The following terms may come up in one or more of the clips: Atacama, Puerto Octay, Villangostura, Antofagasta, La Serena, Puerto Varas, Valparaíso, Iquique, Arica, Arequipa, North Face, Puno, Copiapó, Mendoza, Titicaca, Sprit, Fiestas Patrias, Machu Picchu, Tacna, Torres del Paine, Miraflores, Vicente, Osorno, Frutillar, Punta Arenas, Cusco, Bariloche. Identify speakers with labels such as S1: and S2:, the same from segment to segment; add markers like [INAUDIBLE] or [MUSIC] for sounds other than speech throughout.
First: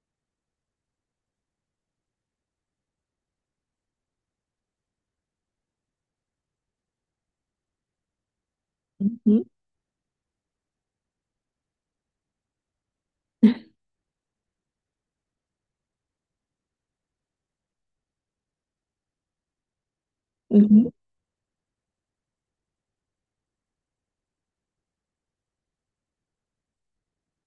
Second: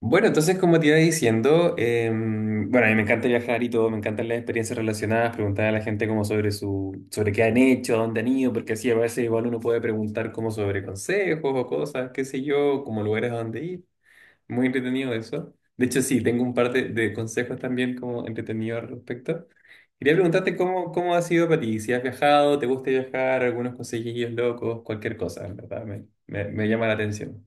S1: Bueno, entonces como te iba diciendo, bueno, a mí me encanta viajar y todo, me encantan las experiencias relacionadas, preguntar a la gente como sobre su, sobre qué han hecho, a dónde han ido, porque así a veces
S2: Ujú,
S1: igual uno puede preguntar como sobre consejos o cosas, qué sé yo, como lugares a dónde ir. Muy entretenido eso. De hecho, sí, tengo un par de consejos también como entretenidos al respecto. Quería preguntarte
S2: ujú.
S1: cómo, cómo ha sido para ti, si has viajado, te gusta viajar, algunos consejillos locos, cualquier cosa, en ¿verdad? Me llama la atención.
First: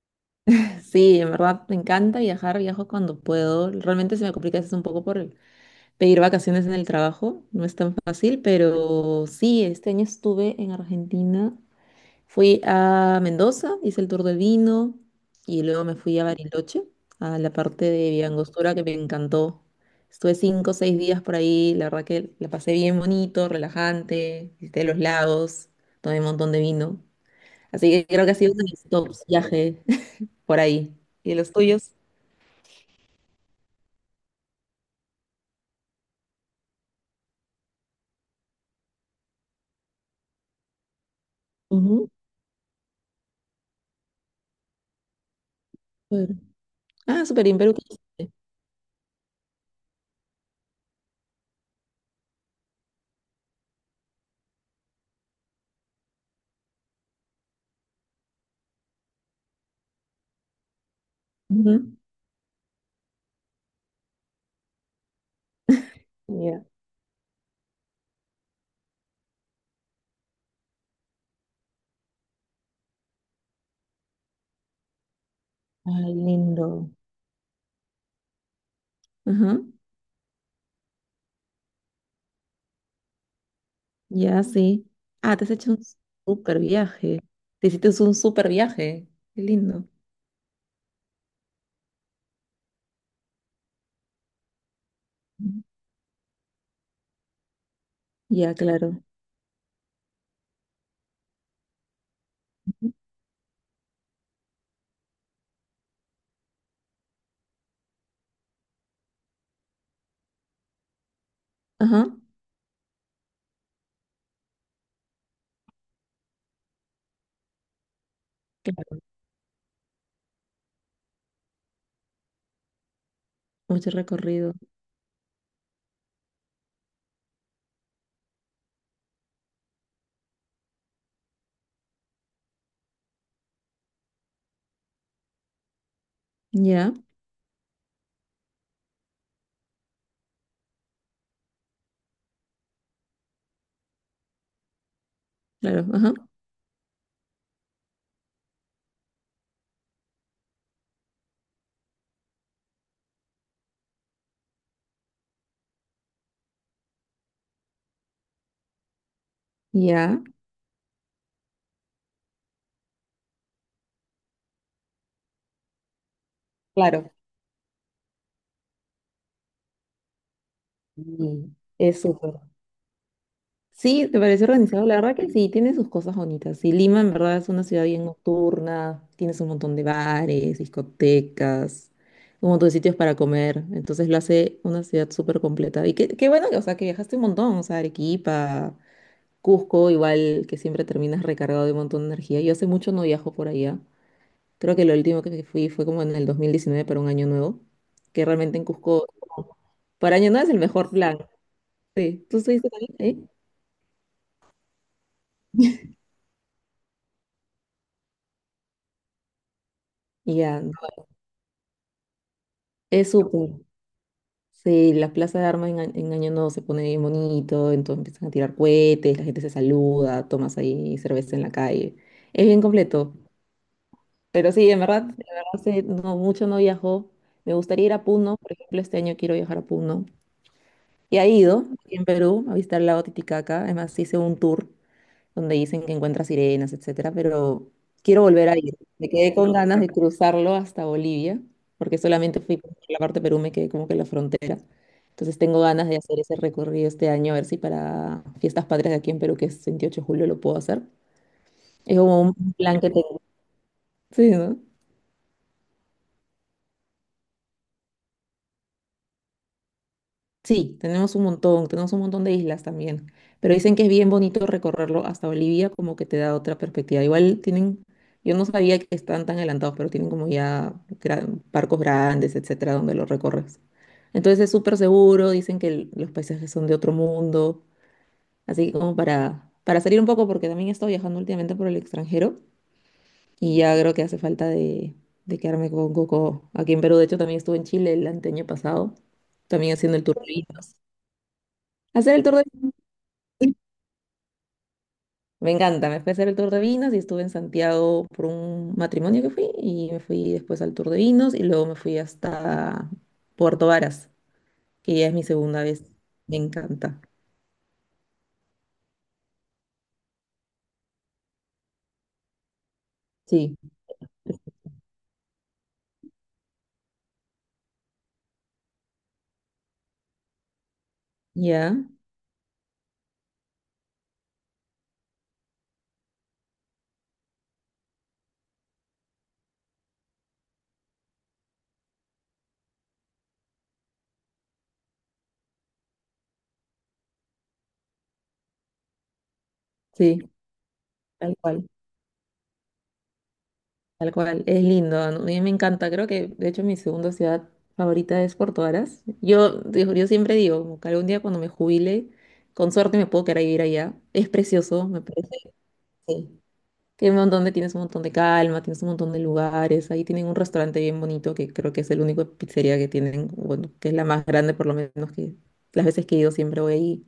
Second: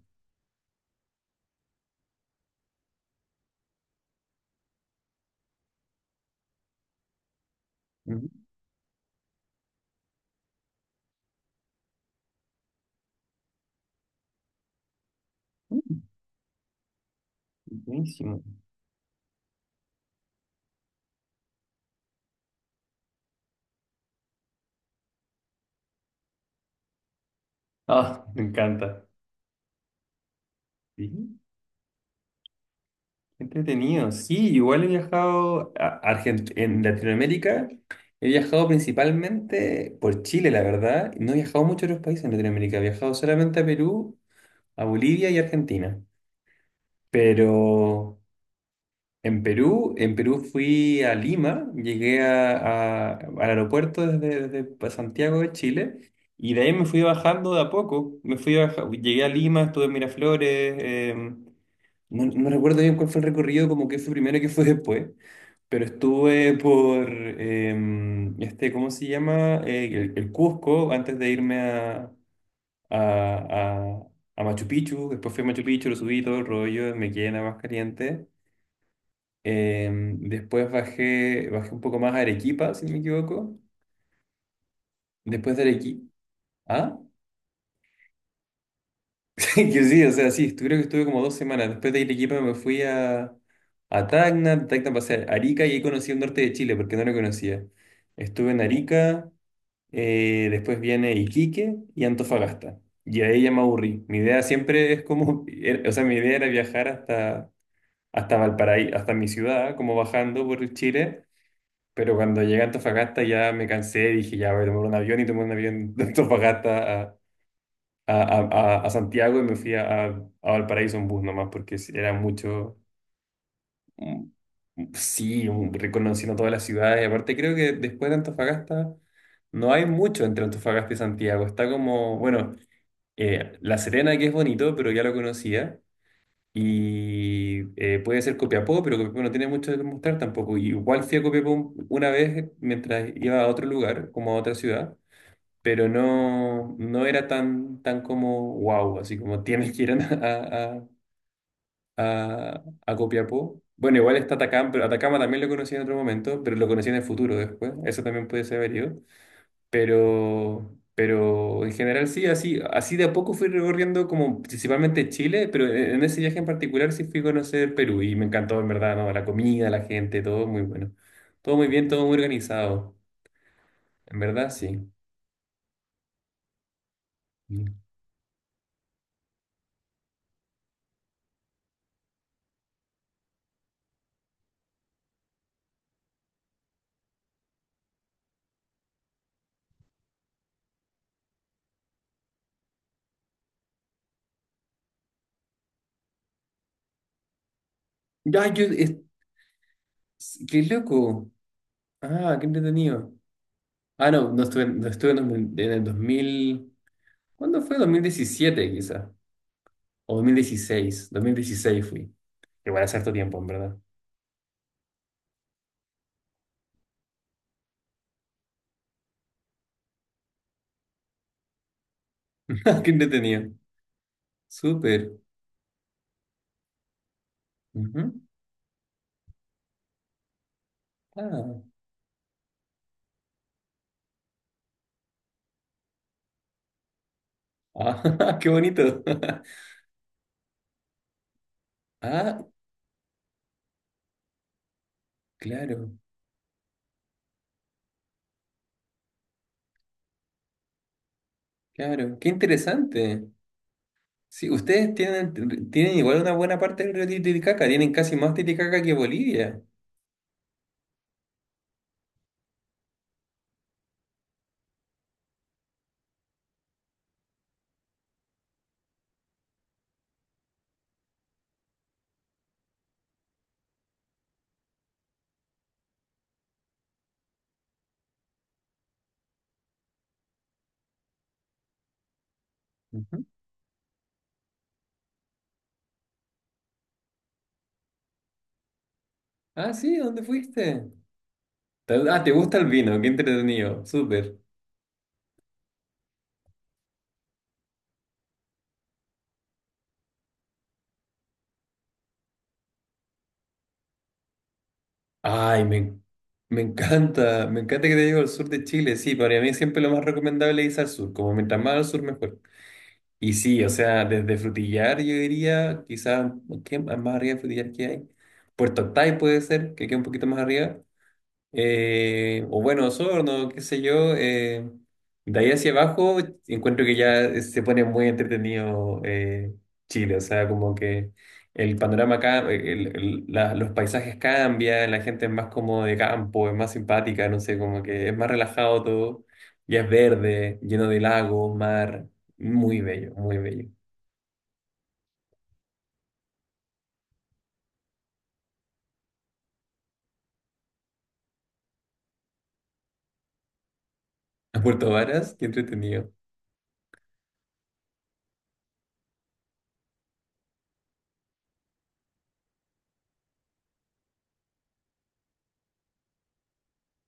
S2: Sí, en verdad me encanta viajar, viajo cuando puedo. Realmente se me complica a veces un poco por el- pedir vacaciones en el trabajo, no es tan
S1: Ujú.
S2: fácil, pero sí, este año estuve en Argentina, fui a Mendoza, hice el tour del vino y luego me
S1: Mm.
S2: fui a Bariloche, a la parte de
S1: Buenísimo.
S2: Villangostura que me encantó. Estuve cinco o seis días por ahí, la verdad que la pasé bien bonito, relajante, visité los lagos, tomé un montón de vino. Así que
S1: Ah,
S2: creo que ha
S1: me
S2: sido uno de mis
S1: encanta.
S2: tops viajes por ahí. ¿Y
S1: Sí,
S2: los tuyos?
S1: qué entretenido. Sí, igual he viajado a en Latinoamérica. He viajado principalmente por Chile, la verdad. No he viajado mucho a otros
S2: Ujú,
S1: países en Latinoamérica. He viajado solamente a Perú, a Bolivia y Argentina.
S2: Perú. Ah, súper
S1: Pero
S2: bien, Perú. Conocí.
S1: en Perú fui a Lima, al aeropuerto desde, desde Santiago de Chile. Y de ahí me fui bajando de a poco. Llegué a Lima, estuve en Miraflores.
S2: Ujú.
S1: No, no recuerdo bien cuál fue el recorrido, como que fue primero y qué fue después, pero estuve
S2: Ya.
S1: por, este, ¿cómo se llama? El Cusco, antes de irme a, a, a Machu Picchu. Después fui a Machu Picchu, lo
S2: Ay,
S1: subí todo el
S2: lindo.
S1: rollo, me quedé en la más caliente.
S2: Ajá,
S1: Eh, después bajé, bajé un poco más a Arequipa, si no me equivoco,
S2: ya, sí. Ah, te has
S1: después de
S2: hecho un
S1: Arequipa,
S2: súper
S1: ¿ah?
S2: viaje. Te hiciste un súper viaje. Qué
S1: [LAUGHS] Que
S2: lindo.
S1: sí, o sea, sí, creo que estuve como dos semanas. Después de Arequipa me fui a Tacna. De Tacna pasé a
S2: Ujú.
S1: Arica y ahí conocí el norte de Chile porque no lo conocía. Estuve
S2: Ya,
S1: en
S2: claro.
S1: Arica. Después viene Iquique y Antofagasta. Y ahí ya me aburrí. Mi idea siempre es como, [LAUGHS] o sea, mi idea era viajar hasta, hasta Valparaíso, hasta mi ciudad, como bajando por Chile.
S2: Ajá.
S1: Pero cuando llegué a Antofagasta ya me cansé, dije, ya voy a tomar un avión y tomé un avión de Antofagasta a, a
S2: Claro.
S1: Santiago, y me fui a Valparaíso en bus nomás, porque sí, era mucho.
S2: Mucho
S1: Mm,
S2: recorrido.
S1: sí, reconociendo todas las ciudades. Y aparte creo que después de Antofagasta no hay mucho entre Antofagasta y Santiago. Está como, bueno, La Serena, que es bonito, pero ya lo conocía.
S2: Ya,
S1: Y puede ser Copiapó, pero Copiapó no tiene mucho que mostrar tampoco. Y igual fui a Copiapó una vez mientras iba a otro lugar, como a otra ciudad,
S2: claro.
S1: pero
S2: Ajá.
S1: no, no era tan, tan como wow, así como tienes que ir a Copiapó. Bueno, igual está Atacama, pero Atacama también lo conocí en otro momento, pero lo conocí en el futuro después, eso también puede ser variado.
S2: Ya.
S1: Pero en general sí, así, así de a poco fui recorriendo como principalmente Chile, pero en ese viaje en particular sí
S2: Claro.
S1: fui a conocer Perú y me encantó en verdad, ¿no? La comida, la gente, todo muy bueno,
S2: Mm,
S1: todo muy bien,
S2: es
S1: todo muy
S2: súper.
S1: organizado,
S2: Sí,
S1: en
S2: te parece
S1: verdad
S2: organizado.
S1: sí.
S2: La verdad que sí, tiene sus cosas bonitas. Y Lima en verdad es una ciudad bien nocturna, tienes un montón de bares, discotecas, un montón de sitios para comer. Entonces lo hace una ciudad súper completa. Y qué, qué bueno que, o sea, que viajaste un montón, o sea, Arequipa, Cusco, igual que siempre terminas recargado de un montón de energía. Yo hace mucho no viajo por allá. Creo que lo último que fui fue como en el 2019 para un año nuevo, que
S1: Ya,
S2: realmente en
S1: yo,
S2: Cusco, para año nuevo es el
S1: ¡Qué
S2: mejor plan.
S1: loco!
S2: Sí,
S1: Ah,
S2: ¿tú
S1: qué
S2: estuviste también
S1: entretenido.
S2: ahí?
S1: Ah, no, no estuve, no estuve en, en el 2000. ¿Cuándo fue? 2017, quizá. O dos dos mil
S2: Ya,
S1: dieciséis 2016 fui. Igual hace
S2: es
S1: harto tiempo, en
S2: súper.
S1: verdad.
S2: Sí, la plaza de armas en, a- en Año Nuevo se pone bien bonito, entonces empiezan a tirar cohetes, la gente se saluda, tomas ahí cerveza en la calle. Es bien
S1: [LAUGHS] Qué
S2: completo.
S1: entretenido.
S2: Pero sí, en
S1: Súper.
S2: verdad sí, no, mucho no viajó. Me gustaría ir a
S1: Ujú.
S2: Puno, por ejemplo, este año quiero viajar a Puno. Y ha
S1: Ah,
S2: ido aquí en Perú a visitar el lago Titicaca, además hice un tour donde dicen que encuentra sirenas, etcétera, pero
S1: ah,
S2: quiero
S1: [LAUGHS]
S2: volver
S1: qué
S2: a ir.
S1: bonito.
S2: Me quedé
S1: [LAUGHS]
S2: con ganas de cruzarlo hasta Bolivia, porque solamente
S1: Ah,
S2: fui por la parte de Perú, me quedé como que en la frontera. Entonces tengo ganas
S1: claro,
S2: de hacer ese recorrido este año, a ver si para Fiestas Patrias de aquí en Perú, que es 28 de julio, lo puedo hacer. Es
S1: claro.
S2: como
S1: Qué
S2: un plan que tengo.
S1: interesante.
S2: Sí,
S1: Sí,
S2: ¿no?
S1: ustedes tienen, tienen igual una buena parte del río Titicaca. Tienen casi más Titicaca que Bolivia.
S2: Sí, tenemos un montón de islas también, pero dicen que es bien bonito recorrerlo hasta Bolivia, como que te da otra perspectiva. Igual tienen, yo no sabía que están tan adelantados, pero tienen como ya gran- barcos grandes, etcétera, donde lo recorres. Entonces es súper seguro, dicen que el- los paisajes son de otro mundo, así que como para salir un poco, porque también he estado viajando últimamente por el extranjero
S1: Ujú.
S2: y ya creo que hace falta de quedarme con coco aquí en Perú. De hecho, también estuve en Chile el anteaño pasado,
S1: Ah,
S2: también
S1: sí,
S2: haciendo el tour
S1: ¿dónde
S2: de vinos.
S1: fuiste?
S2: Hacer
S1: Ah,
S2: el
S1: ¿te
S2: tour de
S1: gusta el vino? Qué entretenido, súper.
S2: me encanta, me fui a hacer el tour de vinos y estuve en Santiago por un matrimonio que fui y me fui después al tour de vinos y luego me fui hasta Puerto Varas, que ya es mi
S1: Ay,
S2: segunda vez. Me
S1: me
S2: encanta.
S1: encanta, me encanta, que te digo, el sur de Chile, sí, para mí siempre lo más recomendable es ir al sur, como mientras más al sur mejor. Y
S2: Sí,
S1: sí, o sea, desde Frutillar yo diría, quizás, ¿qué más arriba de Frutillar que hay? Puerto Octay puede ser, que queda un poquito más arriba.
S2: ya,
S1: O bueno, Osorno, qué sé yo. De ahí hacia abajo encuentro que ya se pone muy entretenido. Chile, o sea, como que el panorama acá, los paisajes cambian, la gente es más como de campo, es más simpática, no sé, como que es más relajado todo, ya es
S2: sí,
S1: verde, lleno de
S2: tal
S1: lagos,
S2: cual,
S1: mar, muy bello, muy bello.
S2: tal cual. Es lindo, ¿no? A mí me encanta. Creo que, de hecho, mi segunda ciudad favorita es Puerto Varas. Yo, digo- yo siempre digo, como que algún día cuando me jubile, con suerte me puedo quedar a vivir allá. Es
S1: A
S2: precioso,
S1: Puerto
S2: me parece.
S1: Varas, qué entretenido.
S2: Sí. Tiene un montón de, tienes un montón de calma, tienes un montón de lugares. Ahí tienen un restaurante bien bonito que creo que es el único pizzería que tienen, bueno, que es la más grande por lo menos que las veces que he ido siempre voy ahí.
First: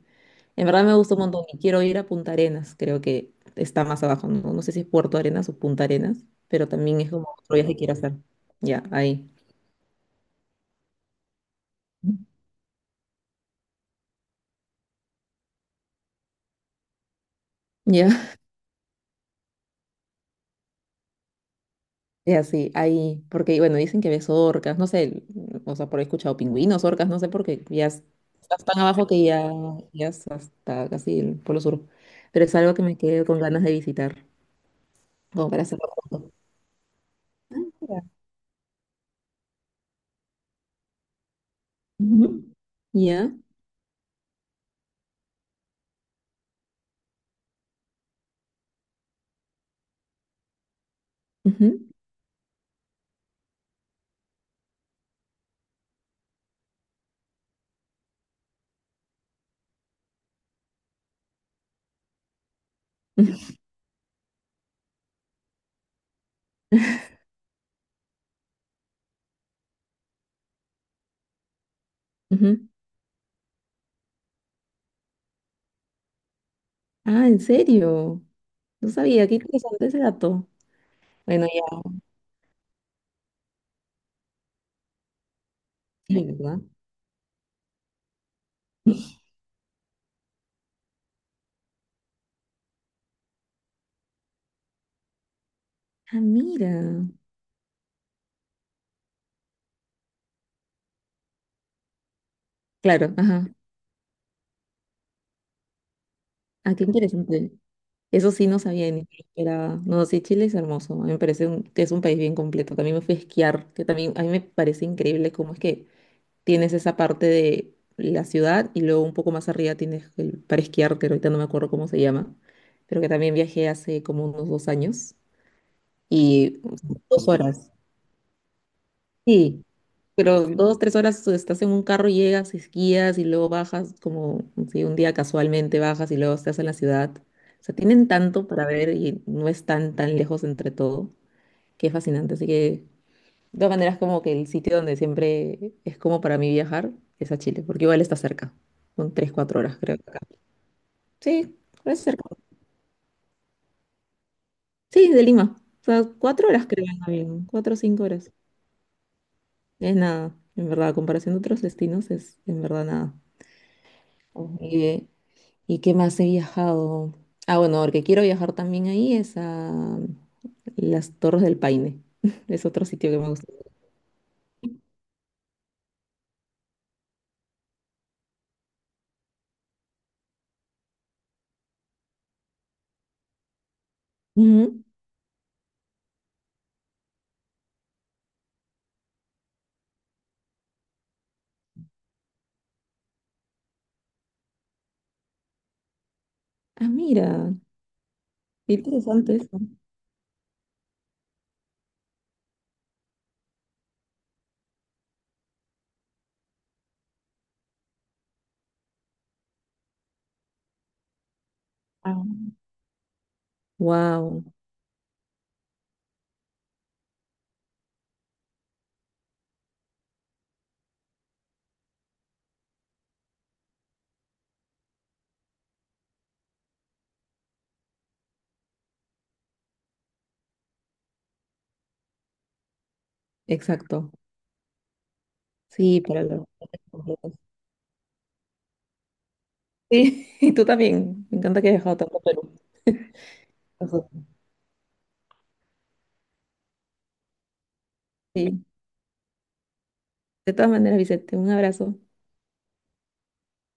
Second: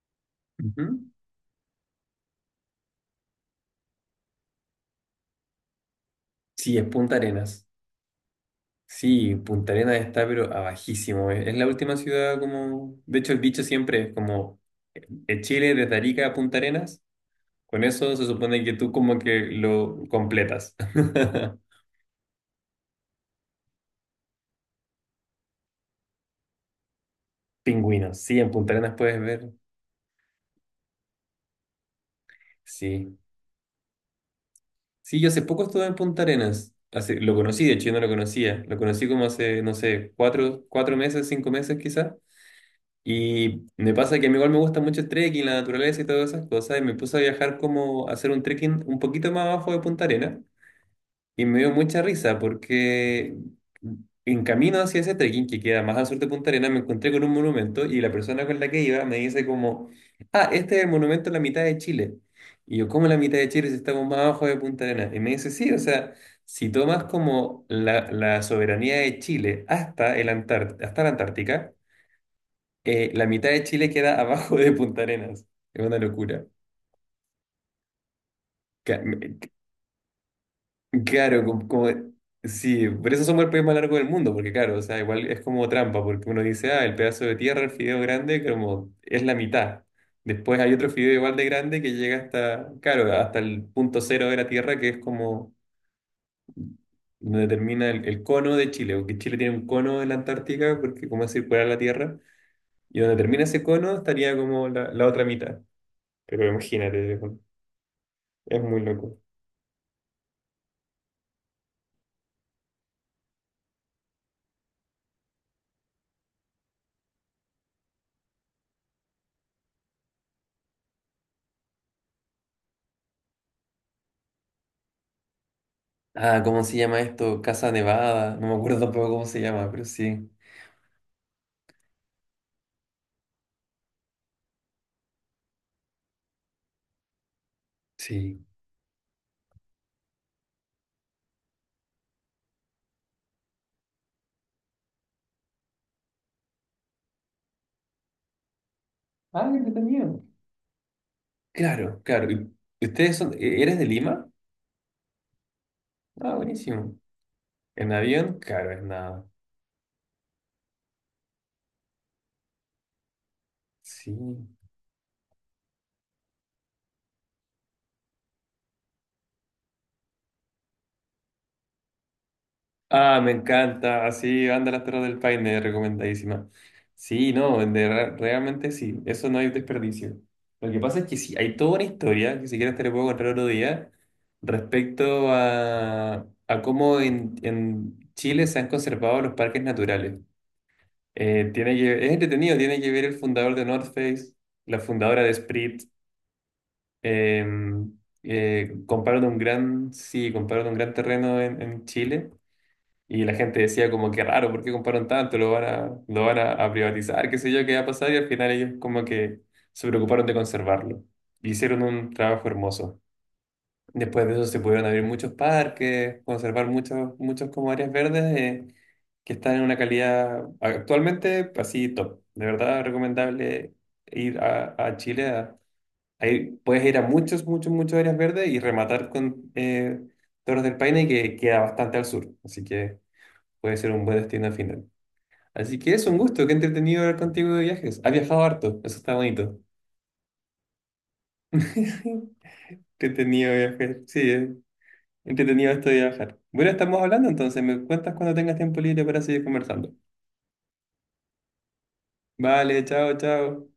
S2: En
S1: Ujú.
S2: verdad me gusta un montón y quiero ir a Punta Arenas, creo que está más abajo, no, no sé si es Puerto Arenas o Punta Arenas, pero
S1: Sí, es
S2: también es
S1: Punta
S2: como otro
S1: Arenas.
S2: viaje que quiero hacer. Ya, ahí.
S1: Sí, Punta Arenas está pero abajísimo. Es la última ciudad como... De hecho, el dicho siempre es como de Chile desde Arica a Punta Arenas. Con eso
S2: Ya.
S1: se supone que tú como que lo completas. [LAUGHS]
S2: Y así, ahí, porque bueno, dicen que ves orcas, no sé, o sea, por ahí he escuchado pingüinos, orcas, no sé, porque ya es-
S1: Pingüinos. Sí, en
S2: estás
S1: Punta
S2: tan
S1: Arenas
S2: abajo
S1: puedes
S2: que ya,
S1: ver.
S2: ya es hasta casi el Polo Sur. Pero es algo que me
S1: Sí.
S2: quedo con ganas de visitar,
S1: Sí, yo hace
S2: como para
S1: poco estuve
S2: hacerlo
S1: en Punta
S2: pronto.
S1: Arenas. Hace, lo conocí, de hecho yo no
S2: Ya.
S1: lo conocía. Lo conocí como hace, no sé, cuatro, cuatro meses, cinco meses quizás.
S2: Ujú. Ya,
S1: Y me pasa que a mí igual me gusta mucho el trekking, la naturaleza y todas esas cosas, y me puse a viajar como a hacer un trekking un poquito más abajo de Punta Arenas, y me dio
S2: ujú,
S1: mucha risa porque en camino hacia ese trekking que queda más al sur de Punta Arenas me encontré con un monumento y la persona con la que iba me dice como, ah, este es el monumento en la mitad de Chile. Y yo, ¿cómo en la mitad de
S2: [LAUGHS]
S1: Chile si estamos más abajo de Punta Arenas? Y me dice, sí, o sea, si tomas como la soberanía de Chile hasta, hasta la Antártica,
S2: ujú.
S1: la mitad de Chile queda abajo de Punta Arenas. Es una locura.
S2: Ah, ¿en serio? No
S1: Ca-
S2: sabía, qué
S1: me-
S2: interesante ese dato.
S1: Claro,
S2: Bueno, ya,
S1: sí, por eso somos el país más largo del mundo, porque claro, o sea, igual es como trampa,
S2: sí,
S1: porque uno
S2: ¿verdad?
S1: dice, ah, el pedazo de tierra, el fideo grande, como es la mitad. Después hay otro fideo igual de grande que llega hasta, claro, hasta el punto cero de la tierra, que es como
S2: Ah, mira.
S1: donde termina el cono de Chile, porque Chile tiene un cono en la Antártica, porque como es circular la tierra, y
S2: Claro,
S1: donde termina
S2: ajá.
S1: ese cono estaría como la otra mitad. Pero
S2: Ah, qué
S1: imagínate,
S2: interesante. Eso sí no
S1: es muy
S2: sabía ni me
S1: loco.
S2: esperaba. No, sí, Chile es hermoso. A mí me parece un- que es un país bien completo. También me fui a esquiar, que también a mí me parece increíble cómo es que tienes esa parte de la ciudad y luego un poco más arriba tienes el, para esquiar, que ahorita no me acuerdo cómo se llama, pero que también viajé hace como unos dos años
S1: Ah,
S2: y
S1: ¿cómo se llama
S2: dos
S1: esto? Casa
S2: horas.
S1: Nevada. No me acuerdo tampoco cómo se
S2: Sí,
S1: llama, pero sí.
S2: pero dos, tres horas estás en un carro, llegas, esquías y luego bajas, como si un día casualmente bajas y luego estás en la ciudad. O sea, tienen
S1: Sí.
S2: tanto para ver y no están tan lejos entre todo, que es fascinante. Así que, de todas maneras, como que el sitio donde siempre es como para mí viajar es a Chile, porque igual está cerca. Son tres,
S1: Ah, qué
S2: cuatro horas, creo. Acá.
S1: entretenido.
S2: Sí, es
S1: Claro, claro.
S2: cerca.
S1: ¿Y ¿ustedes son, eres de Lima?
S2: Sí, de Lima. O sea,
S1: Ah,
S2: cuatro horas creo
S1: buenísimo.
S2: en avión, cuatro o
S1: ¿En
S2: cinco horas.
S1: avión? Claro, es nada.
S2: Es nada, en verdad, a comparación de otros destinos, es en verdad nada.
S1: Sí.
S2: Ok. Y, ¿y qué más he viajado? Ah, bueno, porque quiero viajar también ahí es a las Torres del Paine. [LAUGHS] Es otro sitio que
S1: Ah,
S2: me
S1: me
S2: gusta.
S1: encanta. Así, anda las Torres del Paine, recomendadísima. Sí, no, de realmente sí, eso no hay desperdicio. Lo que pasa es que sí, hay toda una historia, que si quieres te la puedo contar otro día,
S2: Ujú.
S1: respecto a cómo en Chile se han conservado los parques naturales. Tiene que, es entretenido, tiene que ver el fundador de North Face, la fundadora de Sprit.
S2: Ah,
S1: Eh,
S2: mira, qué
S1: compraron un
S2: interesante eso.
S1: gran, sí, compraron un gran terreno en Chile, y la gente decía como que raro, ¿por qué compraron tanto? Lo van a privatizar, qué sé yo, qué va a pasar. Y al final ellos como que se preocuparon de conservarlo. Y hicieron un trabajo hermoso. Después de
S2: Wow,
S1: eso se pudieron abrir muchos parques, conservar muchos, muchos como áreas verdes. Que están en una calidad actualmente pues, así top. De verdad recomendable ir a Chile. A, puedes ir a muchos, muchos, muchos áreas verdes y rematar con Torres del Paine, que queda bastante al sur. Así que puede ser un
S2: exacto.
S1: buen destino al final. Así que
S2: Sí,
S1: es un
S2: para los
S1: gusto, qué
S2: viajes
S1: entretenido hablar
S2: completos.
S1: contigo de viajes. Has viajado harto, eso está bonito.
S2: Sí, [LAUGHS] y tú también. Me encanta que hayas viajado tanto a
S1: [LAUGHS]
S2: Perú.
S1: Qué
S2: [LAUGHS]
S1: entretenido viajar,
S2: Ojo.
S1: sí, entretenido esto de viajar. Bueno, estamos hablando entonces, me cuentas cuando tengas
S2: Sí.
S1: tiempo libre para seguir conversando.
S2: De todas maneras, Vicente, un abrazo.
S1: Vale, chao, chao.